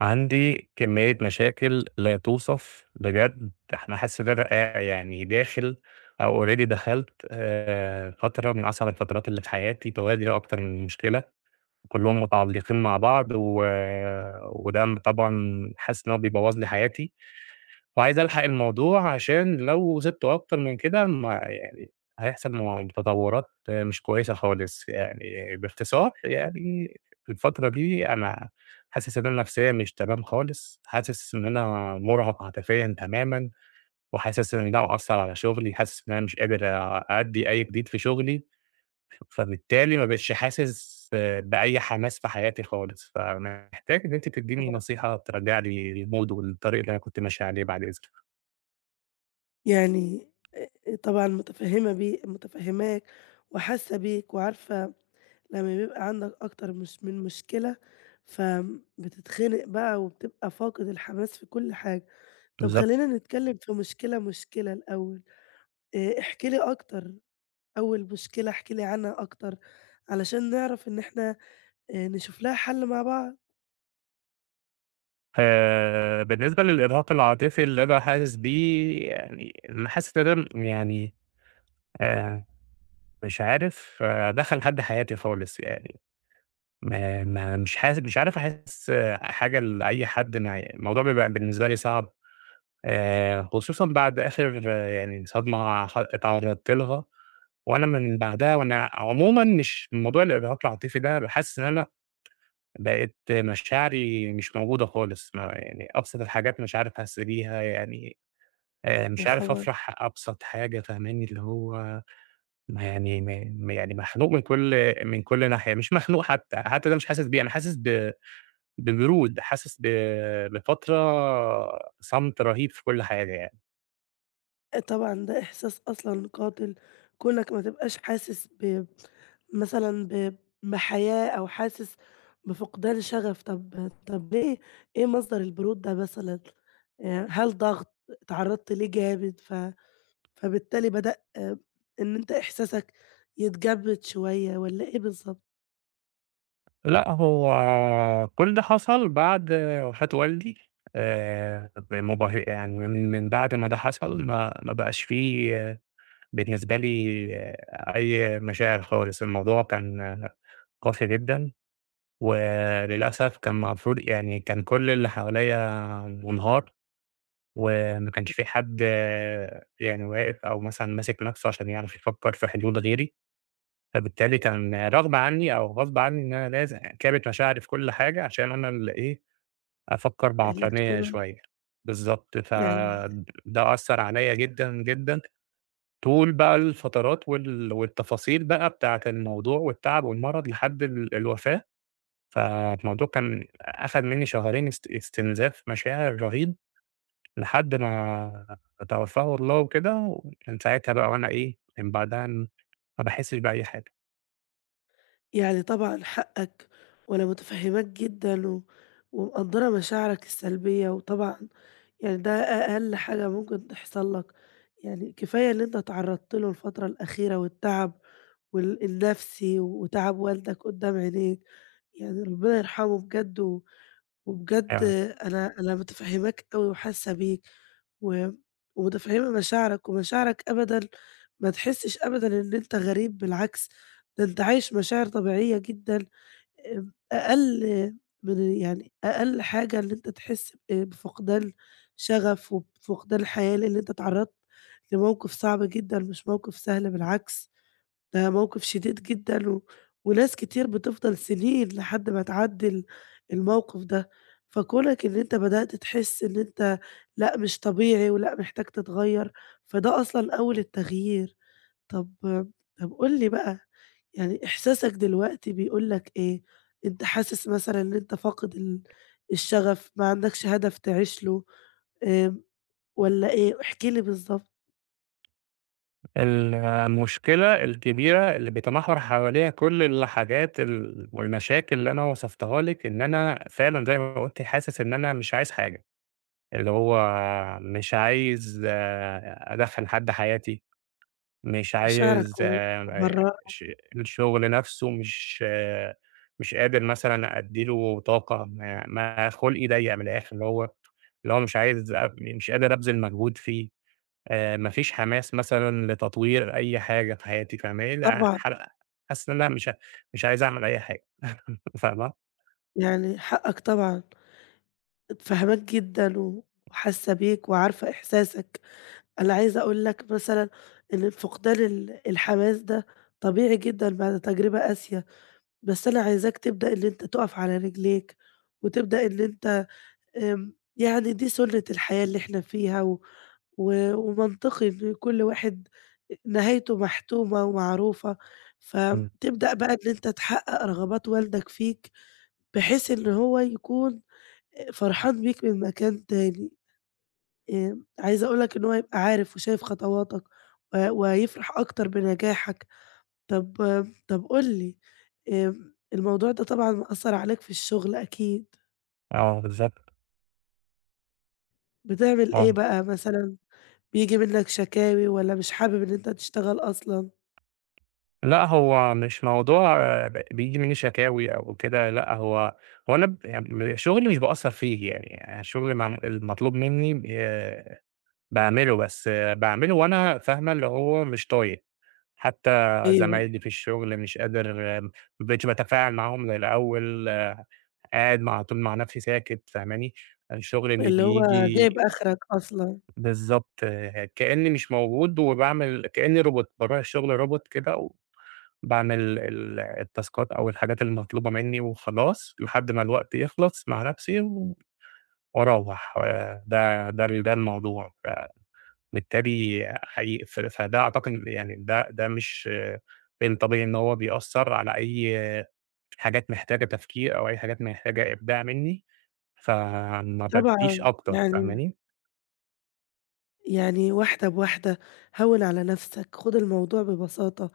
عندي كمية مشاكل لا توصف بجد. احنا حاسس ان انا يعني داخل او اوريدي دخلت فترة من اصعب الفترات اللي في حياتي. توالي اكتر من مشكلة كلهم متعلقين مع بعض، و... وده طبعا حاسس ان هو بيبوظ لي حياتي، وعايز ألحق الموضوع عشان لو سِبته أكتر من كده ما يعني هيحصل تطورات مش كويسة خالص. يعني باختصار، يعني في الفترة دي أنا حاسس إن أنا نفسيًا مش تمام خالص، حاسس إن أنا مُرهَق عاطفيًا تمامًا، وحاسس إن ده مأثّر على شغلي، حاسس إن أنا مش قادر أأدّي أي جديد في شغلي، فبالتالي ما بقيتش حاسس بأي حماس في حياتي خالص. فمحتاج إن أنتِ تدّيني طبعًا، نصيحة ترجّع لي الmood والطريق اللي أنا كنت ماشي عليه بعد إذنِك. يعني طبعًا مُتفهِّمة مُتفهِّماك وحاسة بيك وعارفة لمّا بيبقى عندك أكتر مش من مشكلة، فبتتخنق بقى وبتبقى فاقد الحماس في كل حاجة. طب بالضبط. خلّينا نتكلّم في مشكلة، الأول، احكِ لي أكتر، أول مشكلة احكِ لي عنها أكتر علشان نعرف إن إحنا نشوف لها حَل مع بعض. بالنسبة للإرهاق العاطفي اللي أنا حاسس بيه، يعني أنا حاسس إن أنا يعني آآ، مش عارف أدخّل حد حياتي خالص يعني. ما مش حاس، مش عارف أحس حاجة لأي حد معايا. الموضوع بيبقى بالنسبة لي صعب خصوصًا بعد آخر يعني صدمة اتعرّضت لها، وأنا من بعدها، وأنا عمومًا مش موضوع الإرهاق العاطفي ده، حاسس إن أنا بقيت مشاعري مش موجودة خالص. ما يعني أبسط الحاجات مش عارف أحس بيها يعني، يا مش عارف خبر! أفرح أبسط حاجة، فاهماني؟ اللي هو ما يعني ما يعني مخنوق من كل ناحية. مش مخنوق حتى، حتى ده مش حاسس بيه. أنا حاسس ببرود، حاسس بفترة صمت رهيب في كل حاجة يعني. آه طبعًا ده إحساس أصلًا قاتل، كونك ما تبقاش حاسس ب مثلًا بحياة أو حاسس بفقدان شغف، طب ليه؟ إيه مصدر البرود ده مثلًا؟ هل ضغط، اتعرّضت ليه جامد فبالتالي بدأ آه، إن أنت إحساسك يتجمد شوية والّا إيه بالضبط؟ لأ، هو كل ده حصل بعد وفاة والدي بمبه. يعني من بعد ما ده حصل، ما بقاش في بالنسبة لي أي مشاعر خالص. الموضوع كان قاسي جدًا. وللأسف كان المفروض، يعني كان كل اللي حواليّا مُنهار، وما كانش في حد يعني واقف أو مثلًا ماسك نَفْسه عشان يعرف يفكّر في حلول غيري. فبالتالي كان رغصب عنّي أو غصب عنّي إن أنا كابت مشاعري في كل حاجة عشان أنا اللي إيه، أفكّر اللي بعقلانية تكون شوية. بالضبط. يعني فده أثّر عليّا جدًا، جدًا طول بقى الفترات والتفاصيل بقى بتاعة الموضوع والتعب والمرض لحد الوفاة. فالموضوع كان أخد منّي شهرين استنزاف مشاعر رهيب، لحد ما توفّاه الله وكده. ومن ساعتها بقى، وأنا إيه، من بعدها ما باحسّش بأي حاجة. يعني طبعًا حقك وأنا متفهّماك جدًا ومقدّرة مشاعرك السلبية وطبعًا يعني ده أقل حاجة ممكن تحصل لك، يعني كفاية اللي أنت اتعرّضت له الفترة الأخيرة والتعب النفسي وتعب والدك قدّام عينيك، يعني ربنا يرحمه بجد وبجد آه، أنا متفهّماك أوي وحاسة بيك و ومتفهّمة مشاعرك، ومشاعرك أبدًا ما تحسّش أبدًا إن أنت غريب بالعكس، ده أنت عايش مشاعر طبيعية جدًا. آمم، أقل من يعني أقل حاجة اللي أنت تحس آه، بفقدان شغف وبفقدان حياة، لإن أنت اتعرّضت لموقف صعب جدًا، مش موقف سهل بالعكس، ده موقف شديد جدًا وناس كتير بتفضل سنين لحد ما تعدّي الموقف ده، فكونك إن أنت بدأت تحس إن أنت لأ، مش طبيعي ولأ، محتاج تتغيّر، فده أصلًا أول التغيير. طب طب قُل لي بقى، يعني إحساسك دلوقتي بيقول لك إيه؟ أنت حاسس مثلًا إن أنت فاقد الشغف، ما عندكش هدف تعيش له، آمم، والّا إيه؟ احكِ لي بالضبط المشكلة الكبيرة اللي بيتمحور حواليها كل الحاجات والمشاكل اللي أنا وصفتها لِك، إن أنا فعلًا زي ما قُلتِ حاسس إن أنا مش عايز حاجة. اللي هو مش عايز أدخّل حد حياتي، مش عايز مشاعرك ش الشغل نَفْسه مش مش قادر مثلًا أدّي له طاقة. ما خُلقي ضيّق من الآخر. اللي هو اللي هو مش عايز أب مش قادر أبذل مجهود فيه. ما فيش حماس مثلًا لتطوير أي حاجة في حياتي، فاهماني؟ ع طبعًا، حر حاسس إن أنا مش عايز أعمل أي حاجة، فاهمة؟ يعني حقك طبعًا، فاهماك جدًا وحاسة بيك وعارفة إحساسك. أنا عايزة أقول لك مثلًا إن فقدان الحماس ده طبيعي جدًا بعد تجربة قاسية، بس أنا عايزاك تبدأ إن أنت تُقف على رجليك، وتبدأ إن أنت آمم، يعني دي سُنّة الحياة اللي إحنا فيها و و ومنطقي إن كل واحد نهايته محتومة ومعروفة، إمم. فتبدأ بقى إن أنت تحقق رغبات والدك فيك، بحيث إن هو يكون فرحان بيك من مكان تاني، آمم، عايزة أقول لك إن هو يبقى عارف وشايف خطواتك وهيفرح أكتر بنجاحك. طب أم، طب قُل لي، آمم، الموضوع ده طبعًا مأثّر عليك في الشغل أكيد، آه بالضبط. بتعمل إيه آه. بقى مثلًا؟ بييجي منّك شكاوي والّا مش حابب إن أنت تشتغل أصلًا. لأ، هو مش موضوع بييجي منّي شكاوي أو كده. لأ، هو أنا يعني شغلي مش باقصّر فيه يعني. يعني شغلي مع المطلوب منّي باعمله. بس باعمله وأنا فاهمة اللي هو مش طايق، حتى أيوه، زمايلي في الشغل مش قادر ما بقيتش باتفاعل معاهم زي الأول. آه، قاعد مع طول مع نفْسي ساكت، فاهماني؟ الشغل اللي اللي هو بييجي جايب آخرك أصلًا. بالضبط كإنّي مش موجود، وباعمل كإنّي روبوت. باروح الشغل روبوت كده، باعمل التاسكات أو الحاجات المطلوبة منّي وخلاص، لحد ما الوقت يخلص مع نفسي و وأروّح. آه، ده الموضوع. فبالتالي حقيقي فده أعتقد، يعني ده مش من الطبيعي إن هو بيأثّر على أي حاجات محتاجة تفكير أو أي حاجات محتاجة إبداع منّي، فما بادّيش طبعًا، أكتر، فاهماني؟ يعني واحدة بواحدة، هوّن على نَفْسك، خُد الموضوع ببساطة،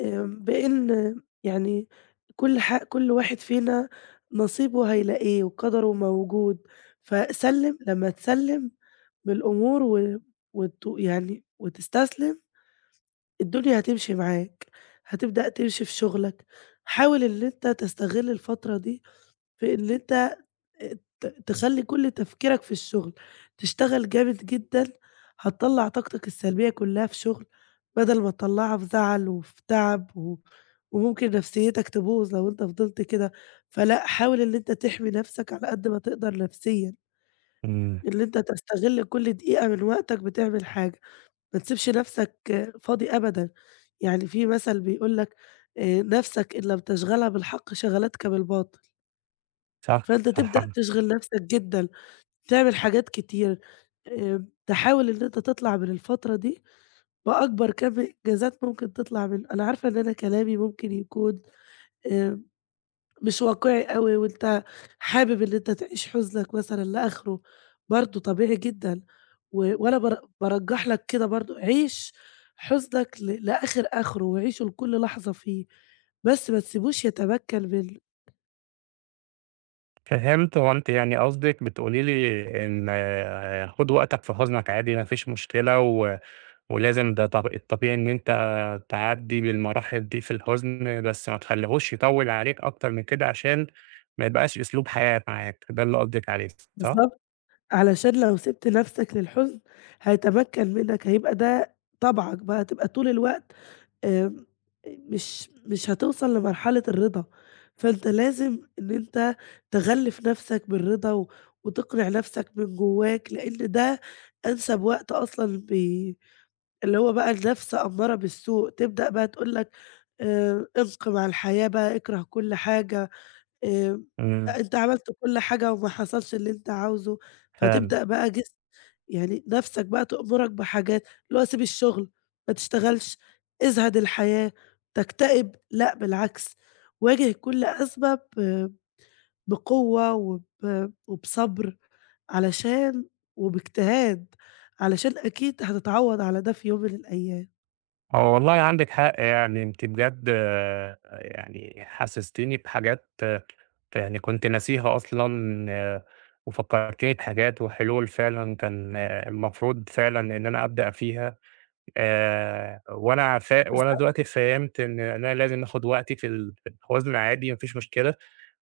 آمم، بإن يعني كل كل واحد فينا نصيبه هيلاقيه وقدره موجود، فسلِّم لمّا تسلِّم بالأمور و وت يعني وتستسلم. الدنيا هتمشي معاك، هتبدأ تمشي في شغلك، حاول إن أنت تستغل الفترة دي في إن أنت تخلّي كل تفكيرك في الشغل، تشتغل جامد جدًا، هتطلّع طاقتك السلبية كلّها في شغل، بدل ما تطلّعها في زعل وفي تعب وممكن نفسيتك تبوظ لو أنت فضلت كده، فلأ حاول إن أنت تحمي نفسك على قد ما تقدر نفسيًا، إمم، إن أنت تستغل كل دقيقة من وقتك بتعمل حاجة. ما تسيبش نَفْسك فاضي أبدًا، يعني في مثل بيقول لك نَفْسك إن لم تشغلها بالحق شغلتك بالباطل، صح، فأنت تبدأ صح. تشغل نَفْسك جدًا، تعمل حاجات كتير، آمم تحاول إن أنت تطلع من الفترة دي بأكبر كم إنجازات ممكن تطلع منه، أنا عارفة إن أنا كلامي ممكن يكون آآ مش واقعي أوي، وأنت حابب إن أنت تعيش حزنك مثلًا لآخره، برضه طبيعي جدًا، و وأنا بار بارجّح لك كده برضه، عيش حزنك لآخر آخره، وعيشه لكل لحظة فيه، بس ما تسيبوش يتمكن منّك، فهمت. هو أنتِ يعني قصدِك بتقولي لي إن خُد وقتك في حُزنك عادي ما فيش مشكلة، و ولازم ده الطبيعي إن أنت تعدّي بالمراحل دي في الحُزن، بس ما تخلّيهوش يطوّل عليك أكتر من كده، عشان ما يبقاش أسلوب حياة معاك. ده اللي قصدِك عليه، صح؟ بالضبط، علشان لو سِبت نفْسك للحزن هيتمكن منّك، هيبقى ده طبعك بقى، هتبقى طول الوقت آمم، مش هتوصل لمرحلة الرضا، فأنت لازم إن أنت تغلِّف نَفْسك بالرضا وتقنع نَفْسك من جوّاك، لإن ده أنسب وقت أصلًا ب اللي هو بقى النَفْس أمّارة بالسوء، تبدأ بقى تقول لك انقِم على الحياة بقى، اكره كل حاجة. آآ، إمم، أنت عملت كل حاجة وما حصلش اللي أنت عاوزه، فعلًا. فتبدأ بقى جس يعني نَفْسك بقى تأمرك بحاجات، اللي هو سيب الشغل، ما تشتغلش، ازهد الحياة، تكتئب، لأ بالعكس، واجه كل آه، بقوة وبصبر علشان وباجتهاد، علشان أكيد هتتعوّض على ده في يوم من الأيام. هو والله عندِك حق يعني. أنتِ بجد يعني حسستيني بحاجات يعني كنت ناسيها أصلًا، وفكّرتيني بحاجات وحلول فعلًا كان المفروض فعلًا إن أنا أبدأ فيها. وأنا بالضبط، دلوقتي فهمت إن أنا لازم آخد وقتي في في الحزن عادي، ما فيش مشكلة،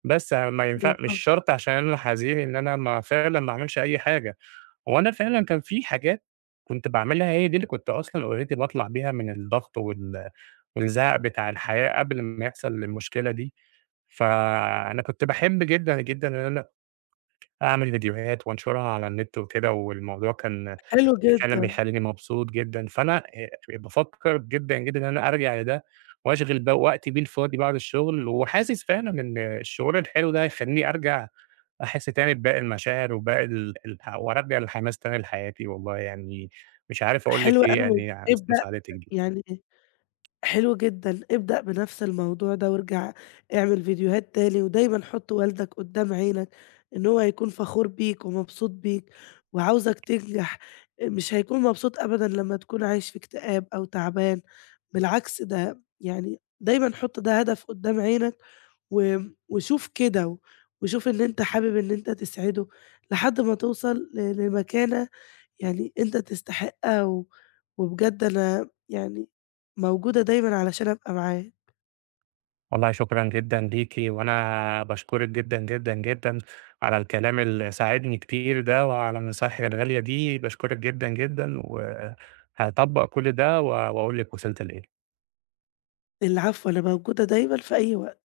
بس ما ينفع، مش بالضبط، شرط عشان أنا حزين إن أنا ما فعلًا ما أعملش أي حاجة. هو أنا فعلًا كان في حاجات كنت باعملها، هي دي اللي كنت أصلًا already باطلع بيها من الضغط والزعق بتاع الحياة قبل ما يحصل المشكلة دي. فأنا كنت باحب جدًا، جدًا إن أنا أعمل فيديوهات وأنشرها على النت وكده، والموضوع كان حلو فعلًا جدًا، بيخلّيني مبسوط جدًا. فأنا بافكّر جدًا، جدًا إن أنا أرجع لده، وأشغل بقى وقتي بيه الفاضي بعد الشغل. وحاسس فعلًا إن الشعور الحلو ده هيخلّيني أرجع أحس تاني بباقي المشاعر وباقي ال الح وأرجّع الحماس تاني لحياتي. والله يعني مش عارف أقول حلو لِك إيه أوي، يعني على ابدأ مساعدتِك دي. يعني حلو جدًا، ابدأ بنفْس الموضوع ده وارجع اعمل فيديوهات تاني، ودايمًا حُط والدك قدّام عينك، إن هو هيكون فخور بيك ومبسوط بيك وعاوزك تنجح، مش هيكون مبسوط أبدًا لمّا تكون عايش في اكتئاب أو تعبان، بالعكس ده يعني دايمًا حُط ده هدف قدّام عينك و وشوف كده، وشوف إن أنت حابب إن أنت تسعده لحد ما توصل لمكانة يعني أنت تستحقها وبجد أنا يعني موجودة دايمًا علشان أبقى معاه. والله شكرًا جدًا ليكِ، وأنا باشكرِك جدًا، جدًا، جدًا على الكلام اللي ساعدني كتير ده، وعلى النصايح الغالية دي. باشكرِك جدًا، جدًا، وهاطبّق كل ده، و وأقول لِك وصلت لإيه. العفو، أنا موجودة دايمًا في أي وقت.